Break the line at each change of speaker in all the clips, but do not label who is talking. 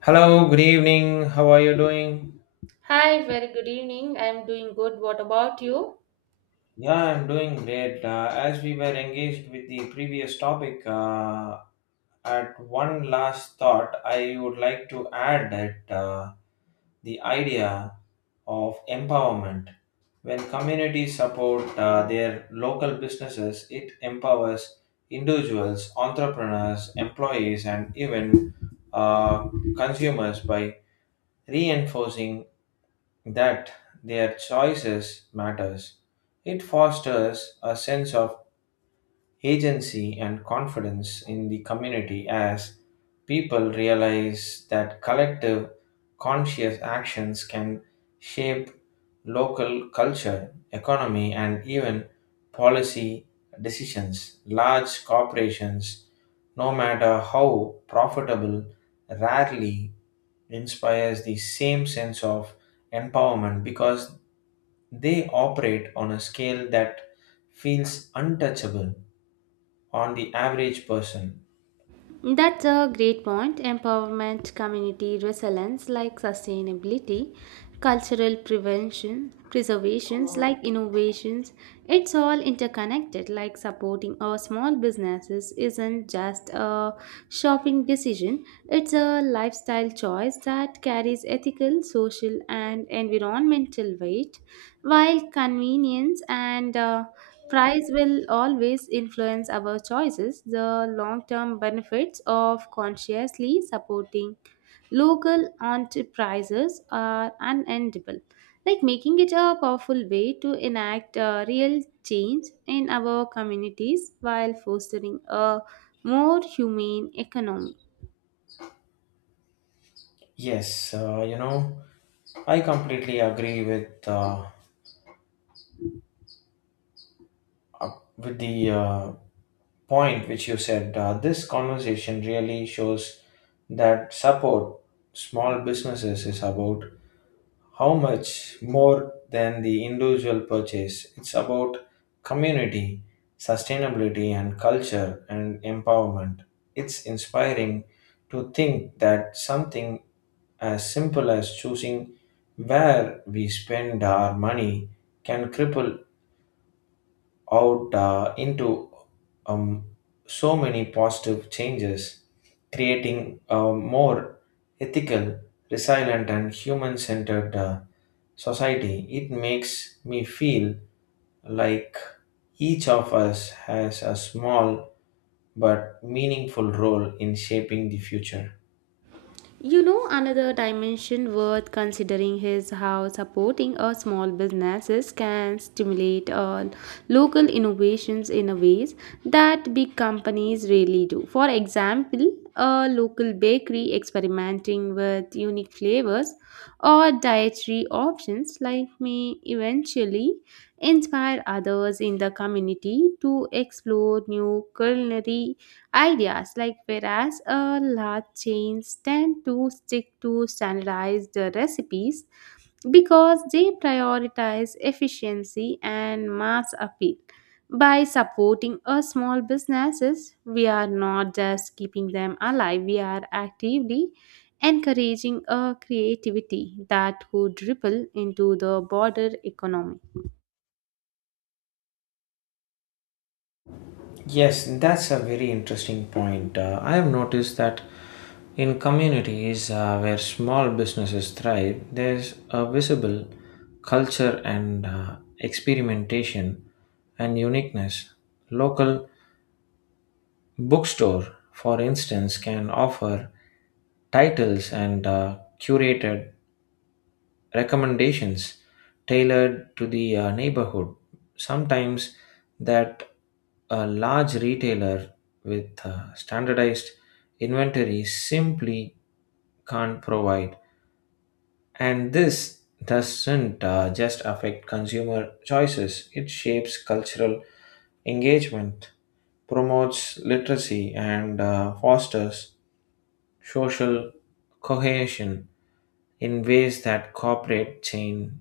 Hello, good evening. How are you doing?
Hi, very good evening. I'm doing good. What about you?
Yeah, I'm doing great. As we were engaged with the previous topic, at one last thought, I would like to add that the idea of empowerment. When communities support their local businesses, it empowers individuals, entrepreneurs, employees, and even uh, consumers by reinforcing that their choices matters. It fosters a sense of agency and confidence in the community as people realize that collective conscious actions can shape local culture, economy and even policy decisions. Large corporations, no matter how profitable, rarely inspires the same sense of empowerment because they operate on a scale that feels untouchable on the average person.
That's a great point. Empowerment, community resilience like sustainability, cultural prevention, preservations like innovations. It's all interconnected. Like supporting our small businesses isn't just a shopping decision. It's a lifestyle choice that carries ethical, social, and environmental weight, while convenience and price will always influence our choices. The long term benefits of consciously supporting local enterprises are unendable, like making it a powerful way to enact real change in our communities while fostering a more humane economy.
Yes, I completely agree with uh, with the point which you said. This conversation really shows that support small businesses is about how much more than the individual purchase. It's about community, sustainability, and culture and empowerment. It's inspiring to think that something as simple as choosing where we spend our money can cripple out into um, so many positive changes, creating a more ethical, resilient, and human centered society. It makes me feel like each of us has a small but meaningful role in shaping the future.
You know, another dimension worth considering is how supporting a small businesses can stimulate local innovations in a ways that big companies really do. For example, a local bakery experimenting with unique flavors or dietary options like may eventually inspire others in the community to explore new culinary ideas, like whereas a large chains tend to stick to standardized recipes because they prioritize efficiency and mass appeal. By supporting a small businesses, we are not just keeping them alive, we are actively encouraging a creativity that could ripple into the broader economy.
Yes, that's a very interesting point. I have noticed that in communities where small businesses thrive, there's a visible culture and experimentation and uniqueness. Local bookstore, for instance, can offer titles and curated recommendations tailored to the neighborhood. Sometimes that a large retailer with standardized inventory simply can't provide. And this doesn't just affect consumer choices, it shapes cultural engagement, promotes literacy, and fosters social cohesion in ways that corporate chain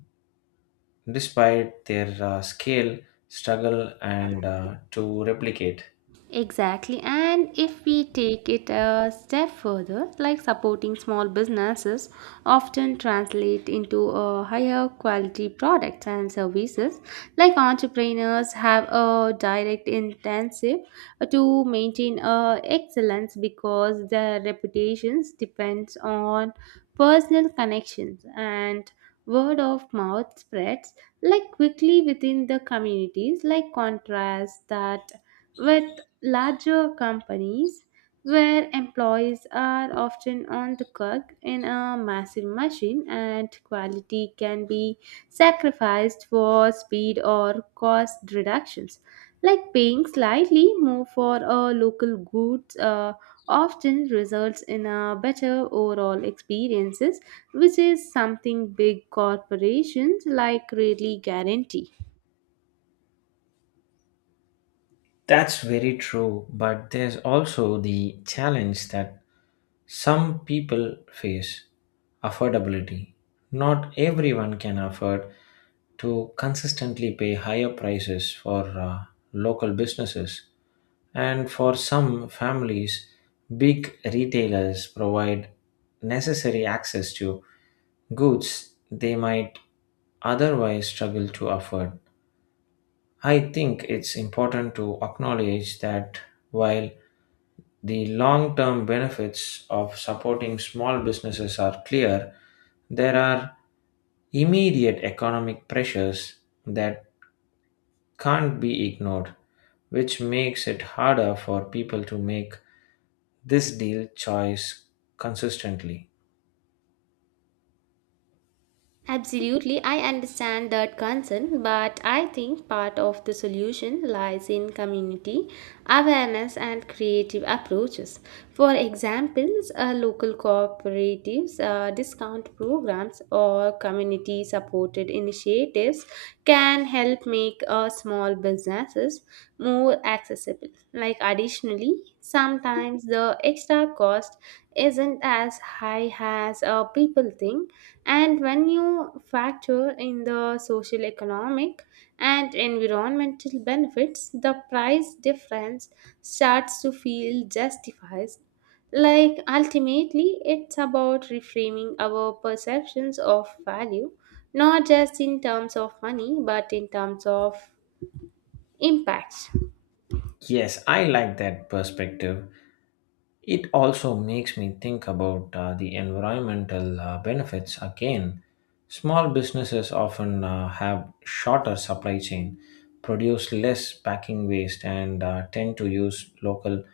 despite their scale, struggle, and to replicate.
Exactly. And if we take it a step further, like supporting small businesses often translate into a higher quality products and services. Like entrepreneurs have a direct intensive to maintain excellence because their reputations depends on personal connections and word of mouth spreads like quickly within the communities. Like contrast that with larger companies where employees are often on the clock in a massive machine and quality can be sacrificed for speed or cost reductions, like paying slightly more for a local goods often results in a better overall experiences, which is something big corporations like really guarantee.
That's very true, but there's also the challenge that some people face affordability. Not everyone can afford to consistently pay higher prices for local businesses, and for some families, big retailers provide necessary access to goods they might otherwise struggle to afford. I think it's important to acknowledge that while the long term benefits of supporting small businesses are clear, there are immediate economic pressures that can't be ignored, which makes it harder for people to make this deal choice consistently.
Absolutely, I understand that concern, but I think part of the solution lies in community awareness and creative approaches. For examples, local cooperatives, discount programs, or community supported initiatives can help make small businesses more accessible. Like, additionally, sometimes the extra cost isn't as high as people think, and when you factor in the social economic and environmental benefits, the price difference starts to feel justified. Like, ultimately, it's about reframing our perceptions of value, not just in terms of money but in terms of impact.
Yes, I like that perspective. It also makes me think about the environmental benefits again. Small businesses often have shorter supply chain, produce less packing waste, and tend to use local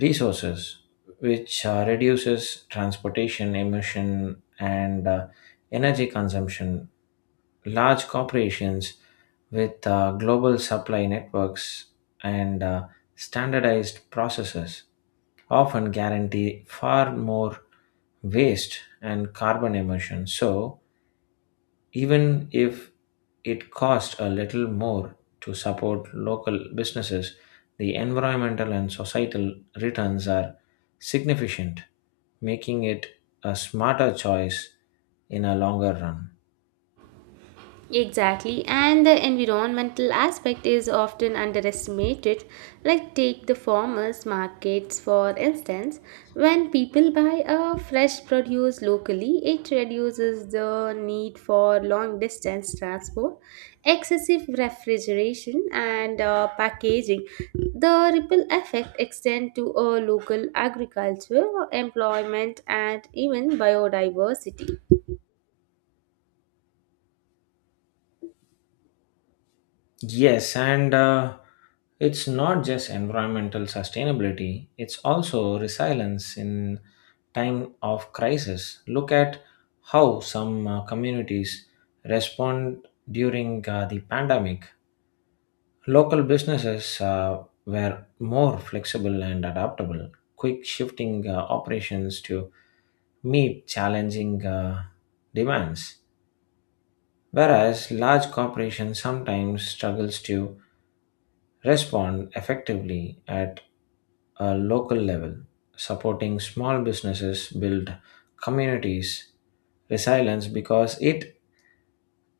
resources, which reduces transportation emission and energy consumption. Large corporations with global supply networks and standardized processes often guarantee far more waste and carbon emissions. So, even if it costs a little more to support local businesses, the environmental and societal returns are significant, making it a smarter choice in a longer run.
Exactly, and the environmental aspect is often underestimated. Like, take the farmers' markets for instance. When people buy a fresh produce locally, it reduces the need for long distance transport, excessive refrigeration, and packaging. The ripple effect extends to local agriculture, employment, and even biodiversity.
Yes, and it's not just environmental sustainability, it's also resilience in time of crisis. Look at how some communities respond during the pandemic. Local businesses were more flexible and adaptable, quick shifting operations to meet challenging demands, whereas large corporations sometimes struggles to respond effectively at a local level, supporting small businesses build communities resilience because it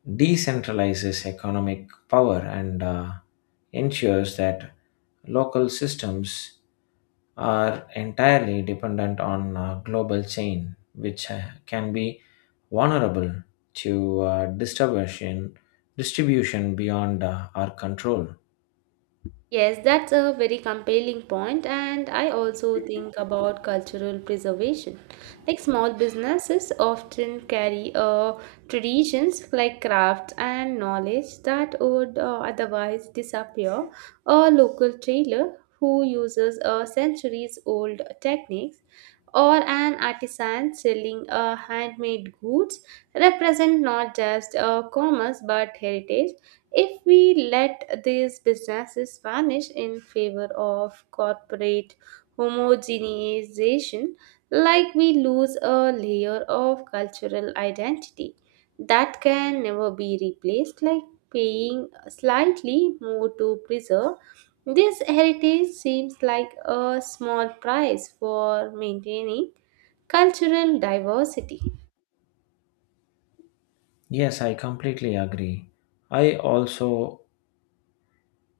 decentralizes economic power and ensures that local systems are entirely dependent on a global chain which can be vulnerable to distribution beyond our control.
Yes, that's a very compelling point, and I also think about cultural preservation. Like small businesses often carry traditions like crafts and knowledge that would otherwise disappear. A local tailor who uses centuries-old techniques or an artisan selling handmade goods represent not just commerce but heritage. If we let these businesses vanish in favor of corporate homogenization, like we lose a layer of cultural identity that can never be replaced, like paying slightly more to preserve. This heritage seems like a small price for maintaining cultural diversity.
Yes, I completely agree. I also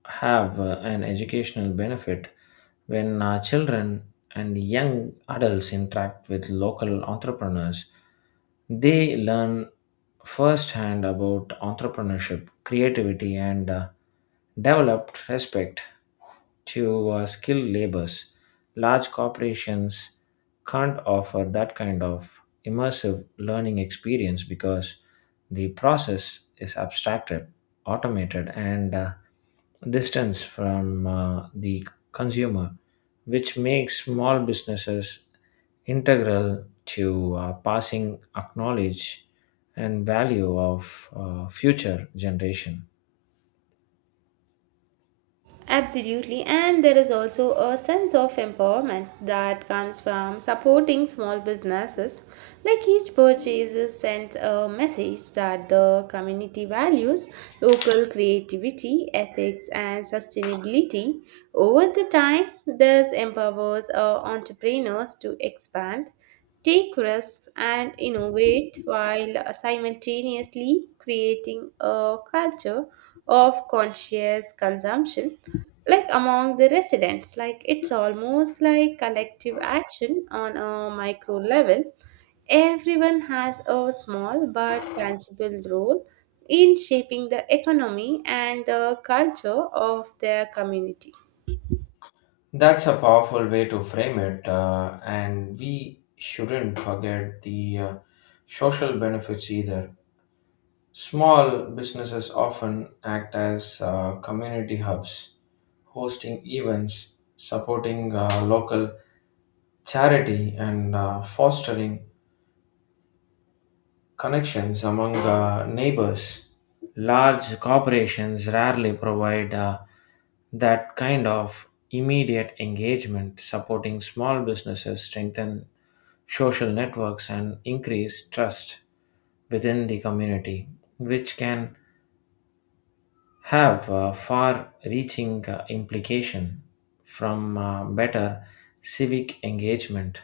have an educational benefit when children and young adults interact with local entrepreneurs. They learn firsthand about entrepreneurship, creativity, and developed respect to skilled labors. Large corporations can't offer that kind of immersive learning experience because the process is abstracted, automated, and distance from the consumer, which makes small businesses integral to passing acknowledge and value of future generation.
Absolutely, and there is also a sense of empowerment that comes from supporting small businesses. Like each purchase sends a message that the community values local creativity, ethics, and sustainability. Over the time, this empowers entrepreneurs to expand, take risks, and innovate while simultaneously creating a culture of conscious consumption, like among the residents. Like it's almost like collective action on a micro level. Everyone has a small but tangible role in shaping the economy and the culture of their community.
That's a powerful way to frame it, and we shouldn't forget the social benefits either. Small businesses often act as community hubs, hosting events, supporting local charity and fostering connections among neighbors. Large corporations rarely provide that kind of immediate engagement, supporting small businesses, strengthen social networks, and increase trust within the community, which can have a far-reaching implication from better civic engagement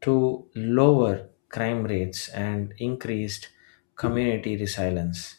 to lower crime rates and increased community resilience.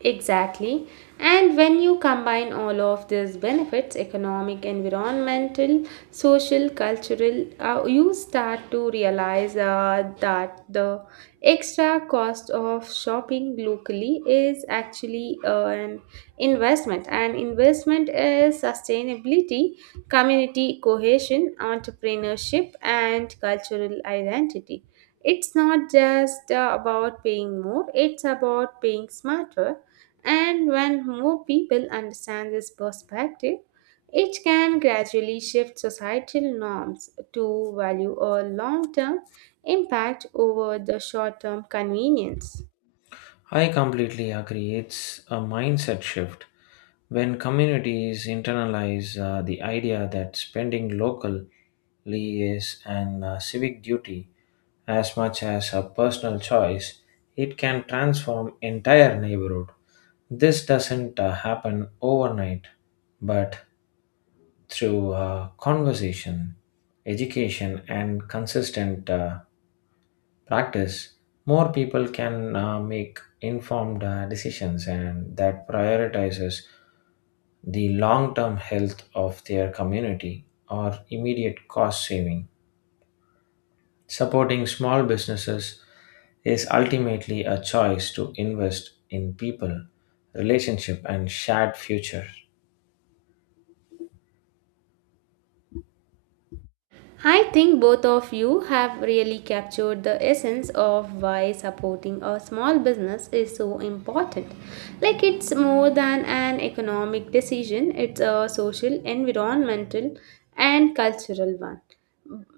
Exactly. And when you combine all of these benefits economic, environmental, social, cultural you start to realize that the extra cost of shopping locally is actually an investment. And investment is sustainability, community cohesion, entrepreneurship, and cultural identity. It's not just about paying more, it's about paying smarter, and when more people understand this perspective, it can gradually shift societal norms to value a long term impact over the short term convenience.
I completely agree. It's a mindset shift. When communities internalize the idea that spending locally is an civic duty as much as a personal choice, it can transform entire neighborhood. This doesn't happen overnight, but through conversation, education, and consistent practice, more people can make informed decisions and that prioritizes the long-term health of their community or immediate cost saving. Supporting small businesses is ultimately a choice to invest in people, relationship, and shared future.
I think both of you have really captured the essence of why supporting a small business is so important. Like, it's more than an economic decision, it's a social, environmental, and cultural one.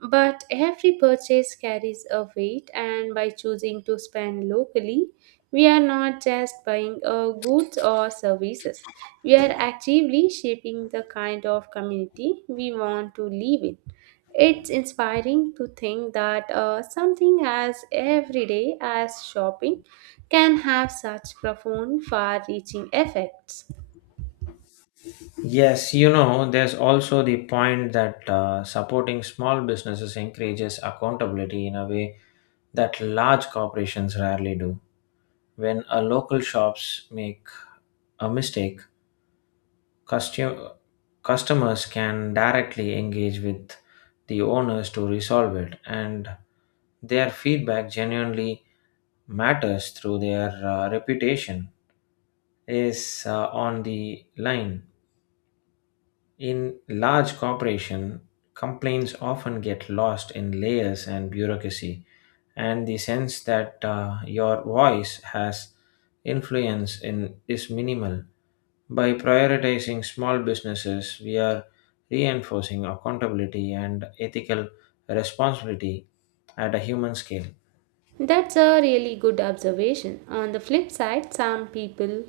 But every purchase carries a weight, and by choosing to spend locally, we are not just buying goods or services. We are actively shaping the kind of community we want to live in. It's inspiring to think that something as everyday as shopping can have such profound, far reaching effects.
Yes, you know, there's also the point that supporting small businesses encourages accountability in a way that large corporations rarely do. When a local shops make a mistake, custo- customers can directly engage with the owners to resolve it, and their feedback genuinely matters through their reputation is on the line. In large corporation, complaints often get lost in layers and bureaucracy, and the sense that your voice has influence in is minimal. By prioritizing small businesses, we are reinforcing accountability and ethical responsibility at a human scale.
That's a really good observation. On the flip side, some people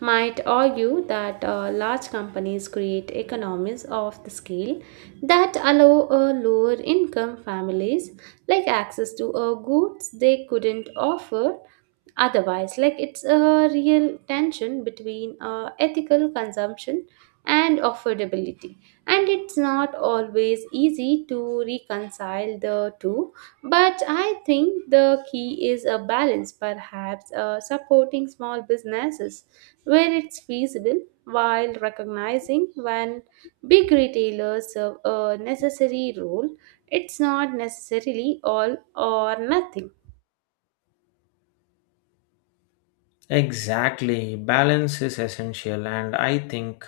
might argue that large companies create economies of the scale that allow lower income families like access to goods they couldn't offer otherwise. Like it's a real tension between ethical consumption and affordability, and it's not always easy to reconcile the two, but I think the key is a balance, perhaps supporting small businesses where it's feasible while recognizing when big retailers serve a necessary role. It's not necessarily all or nothing.
Exactly, balance is essential, and I think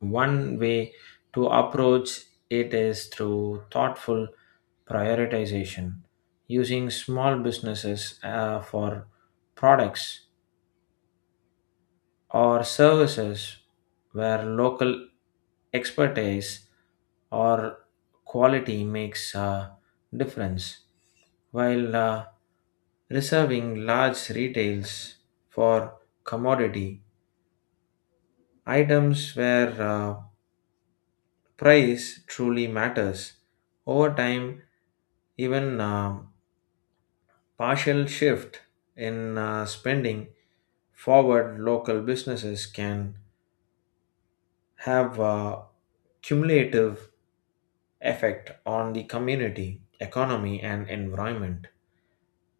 one way to approach it is through thoughtful prioritization, using small businesses for products or services where local expertise or quality makes a difference, while reserving large retails for commodity items where price truly matters. Over time, even partial shift in spending forward local businesses can have a cumulative effect on the community, economy, and environment.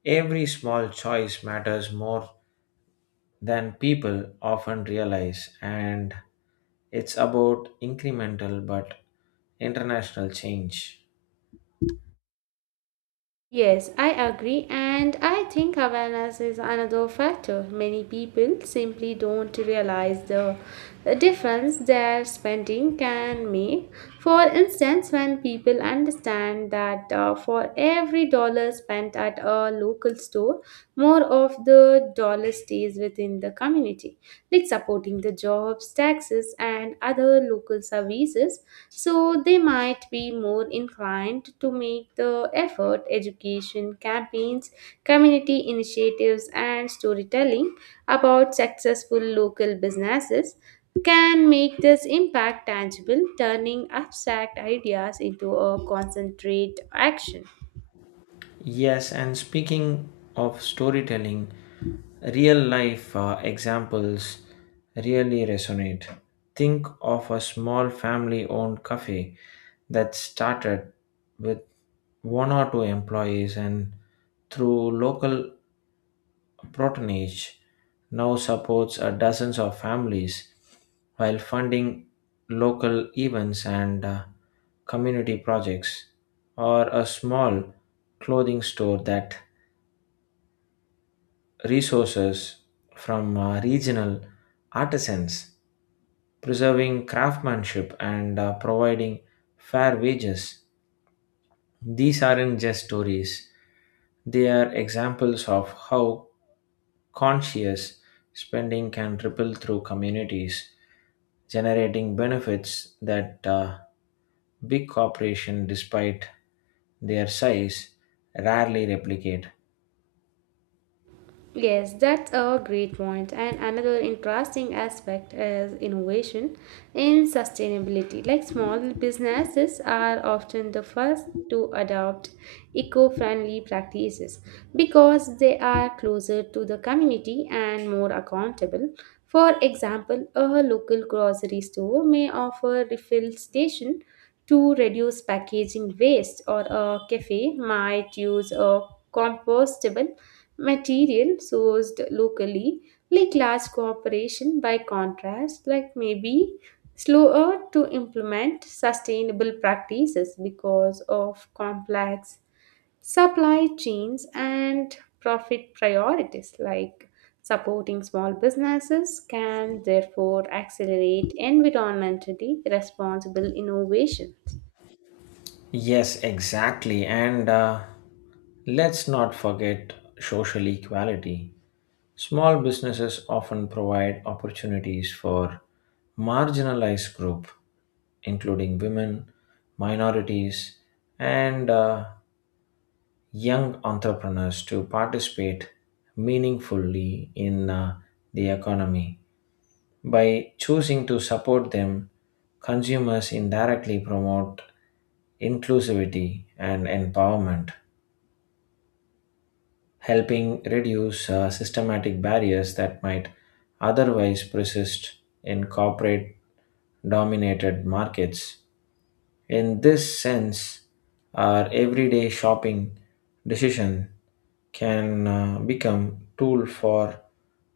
Every small choice matters more than people often realize, and it's about incremental but international change.
Yes, I agree, and I think awareness is another factor. Many people simply don't realize the difference their spending can make. For instance, when people understand that for every dollar spent at a local store, more of the dollar stays within the community, like supporting the jobs, taxes, and other local services, so they might be more inclined to make the effort. Education campaigns, community initiatives, and storytelling about successful local businesses can make this impact tangible, turning abstract ideas into a concentrate action.
Yes, and speaking of storytelling, real life examples really resonate. Think of a small family owned cafe that started with one or two employees and through local Protonage now supports dozens of families while funding local events and community projects, or a small clothing store that resources from regional artisans, preserving craftsmanship and providing fair wages. These aren't just stories, they are examples of how conscious spending can ripple through communities, generating benefits that big corporations, despite their size, rarely replicate.
Yes, that's a great point. And another interesting aspect is innovation in sustainability. Like small businesses are often the first to adopt eco friendly practices because they are closer to the community and more accountable. For example, a local grocery store may offer refill station to reduce packaging waste, or a cafe might use a compostable material sourced locally. Like large corporation by contrast like maybe slower to implement sustainable practices because of complex supply chains and profit priorities. Like supporting small businesses can therefore accelerate environmentally responsible innovation.
Yes, exactly. And let's not forget social equality. Small businesses often provide opportunities for marginalized groups, including women, minorities, and young entrepreneurs to participate meaningfully in the economy. By choosing to support them, consumers indirectly promote inclusivity and empowerment, helping reduce systematic barriers that might otherwise persist in corporate dominated markets. In this sense, our everyday shopping decision can become tool for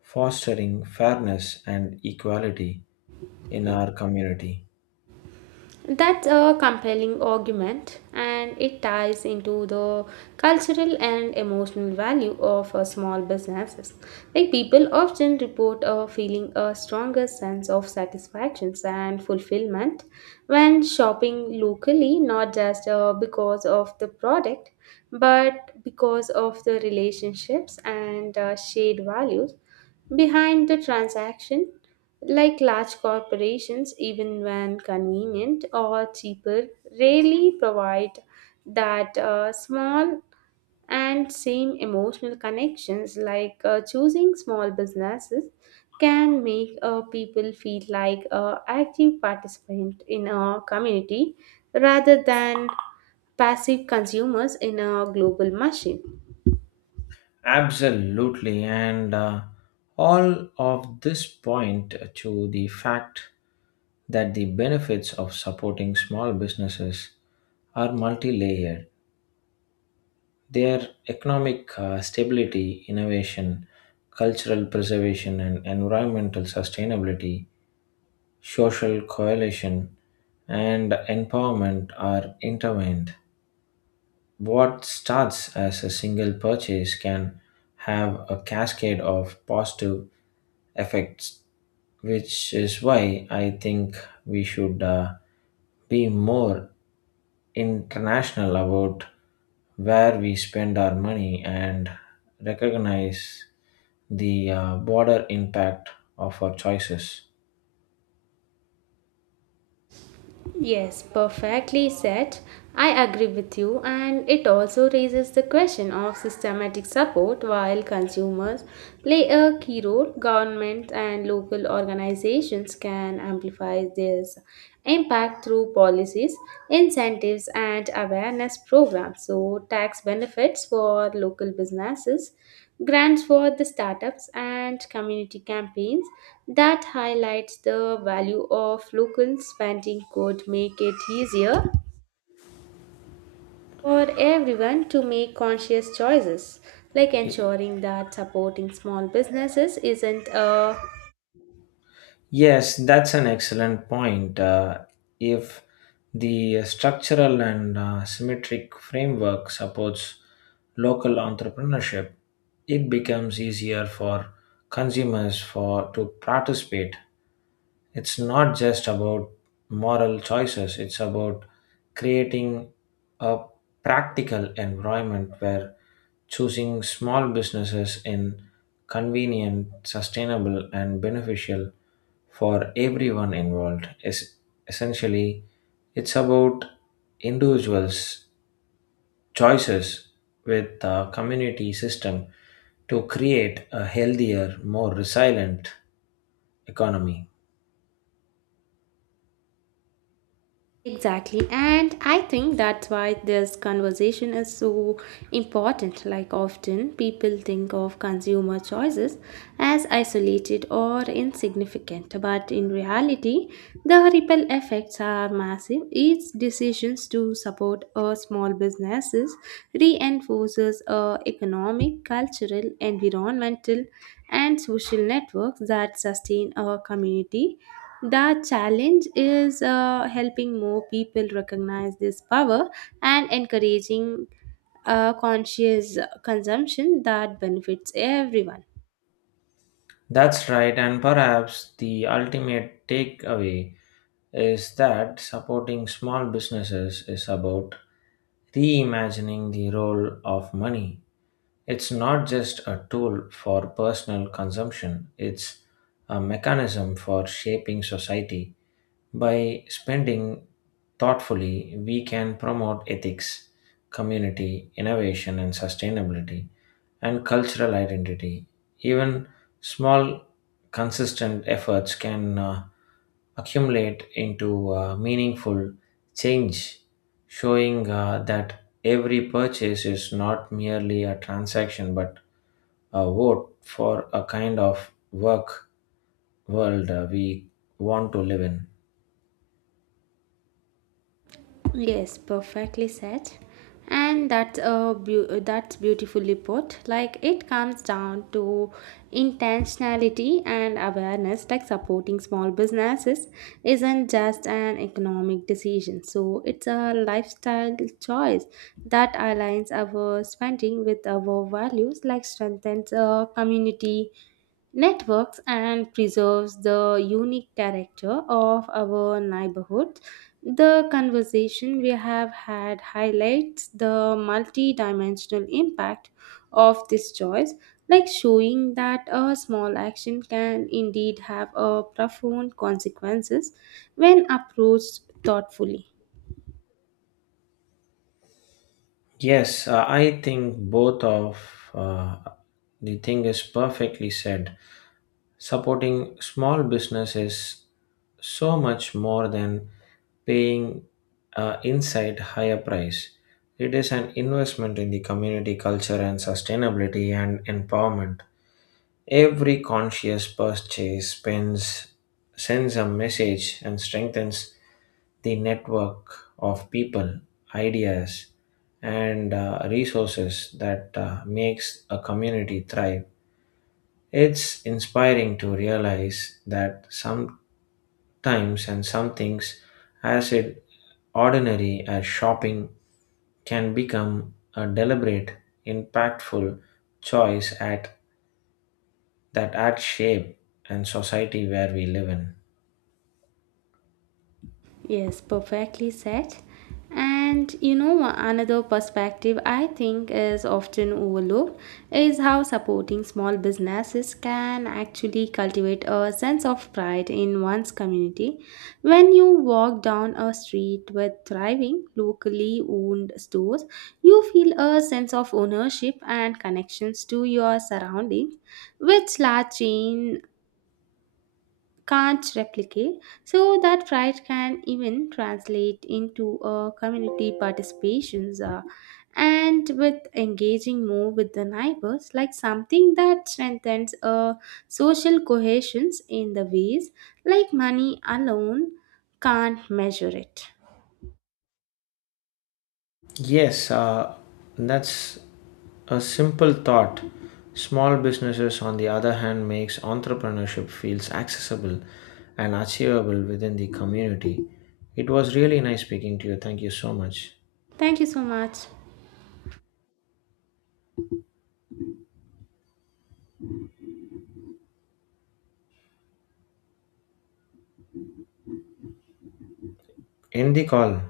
fostering fairness and equality in our community.
That's a compelling argument, and it ties into the cultural and emotional value of small businesses. Like people often report feeling a stronger sense of satisfaction and fulfillment when shopping locally, not just because of the product, but because of the relationships and shared values behind the transaction. Like large corporations, even when convenient or cheaper, rarely provide that small and same emotional connections. Like choosing small businesses can make people feel like a active participant in a community rather than passive consumers in a global machine.
Absolutely, and all of this point to the fact that the benefits of supporting small businesses are multi-layered. Their economic stability, innovation, cultural preservation, and environmental sustainability, social coalition, and empowerment are intertwined. What starts as a single purchase can have a cascade of positive effects, which is why I think we should be more international about where we spend our money and recognize the broader impact of our choices.
Yes, perfectly said. I agree with you, and it also raises the question of systematic support while consumers play a key role. Governments and local organizations can amplify this impact through policies, incentives, and awareness programs. So, tax benefits for local businesses, grants for the startups, and community campaigns that highlights the value of local spending could make it easier for everyone to make conscious choices, like ensuring that supporting small businesses isn't a
Yes, that's an excellent point. If the structural and symmetric framework supports local entrepreneurship, it becomes easier for consumers for to participate. It's not just about moral choices, it's about creating a practical environment where choosing small businesses in convenient, sustainable and beneficial for everyone involved. Essentially, it's about individuals' choices with the community system to create a healthier, more resilient economy.
Exactly. And I think that's why this conversation is so important. Like, often people think of consumer choices as isolated or insignificant, but in reality, the ripple effects are massive. Each decisions to support a small businesses reinforces a economic, cultural, environmental, and social networks that sustain a community. The challenge is helping more people recognize this power and encouraging conscious consumption that benefits everyone.
That's right, and perhaps the ultimate takeaway is that supporting small businesses is about reimagining the role of money. It's not just a tool for personal consumption, it's a mechanism for shaping society. By spending thoughtfully, we can promote ethics, community, innovation, and sustainability, and cultural identity. Even small, consistent efforts can accumulate into meaningful change, showing that every purchase is not merely a transaction but vote for a kind of work world we want to live in.
Yes, perfectly said. And that's beautifully put. Like it comes down to intentionality and awareness. Like supporting small businesses isn't just an economic decision. So it's a lifestyle choice that aligns our spending with our values. Like strengthens a community networks and preserves the unique character of our neighborhood. The conversation we have had highlights the multi-dimensional impact of this choice, like showing that a small action can indeed have a profound consequences when approached thoughtfully.
Yes, I think both of uh, the thing is perfectly said. Supporting small business is so much more than paying inside higher price. It is an investment in the community culture and sustainability and empowerment. Every conscious purchase spends, sends a message and strengthens the network of people, ideas, and resources that makes a community thrive. It's inspiring to realize that sometimes and some things, as it ordinary as shopping, can become a deliberate, impactful choice at that add shape and society where we live in.
Yes, perfectly said. And you know, another perspective I think is often overlooked is how supporting small businesses can actually cultivate a sense of pride in one's community. When you walk down a street with thriving, locally owned stores, you feel a sense of ownership and connections to your surroundings, which large chain can't replicate. So that pride can even translate into community participations and with engaging more with the neighbors, like something that strengthens social cohesions in the ways like money alone can't measure it.
Yes, that's a simple thought. Small businesses, on the other hand, makes entrepreneurship feels accessible and achievable within the community. It was really nice speaking to you. Thank you so much.
Thank you so much.
End the call.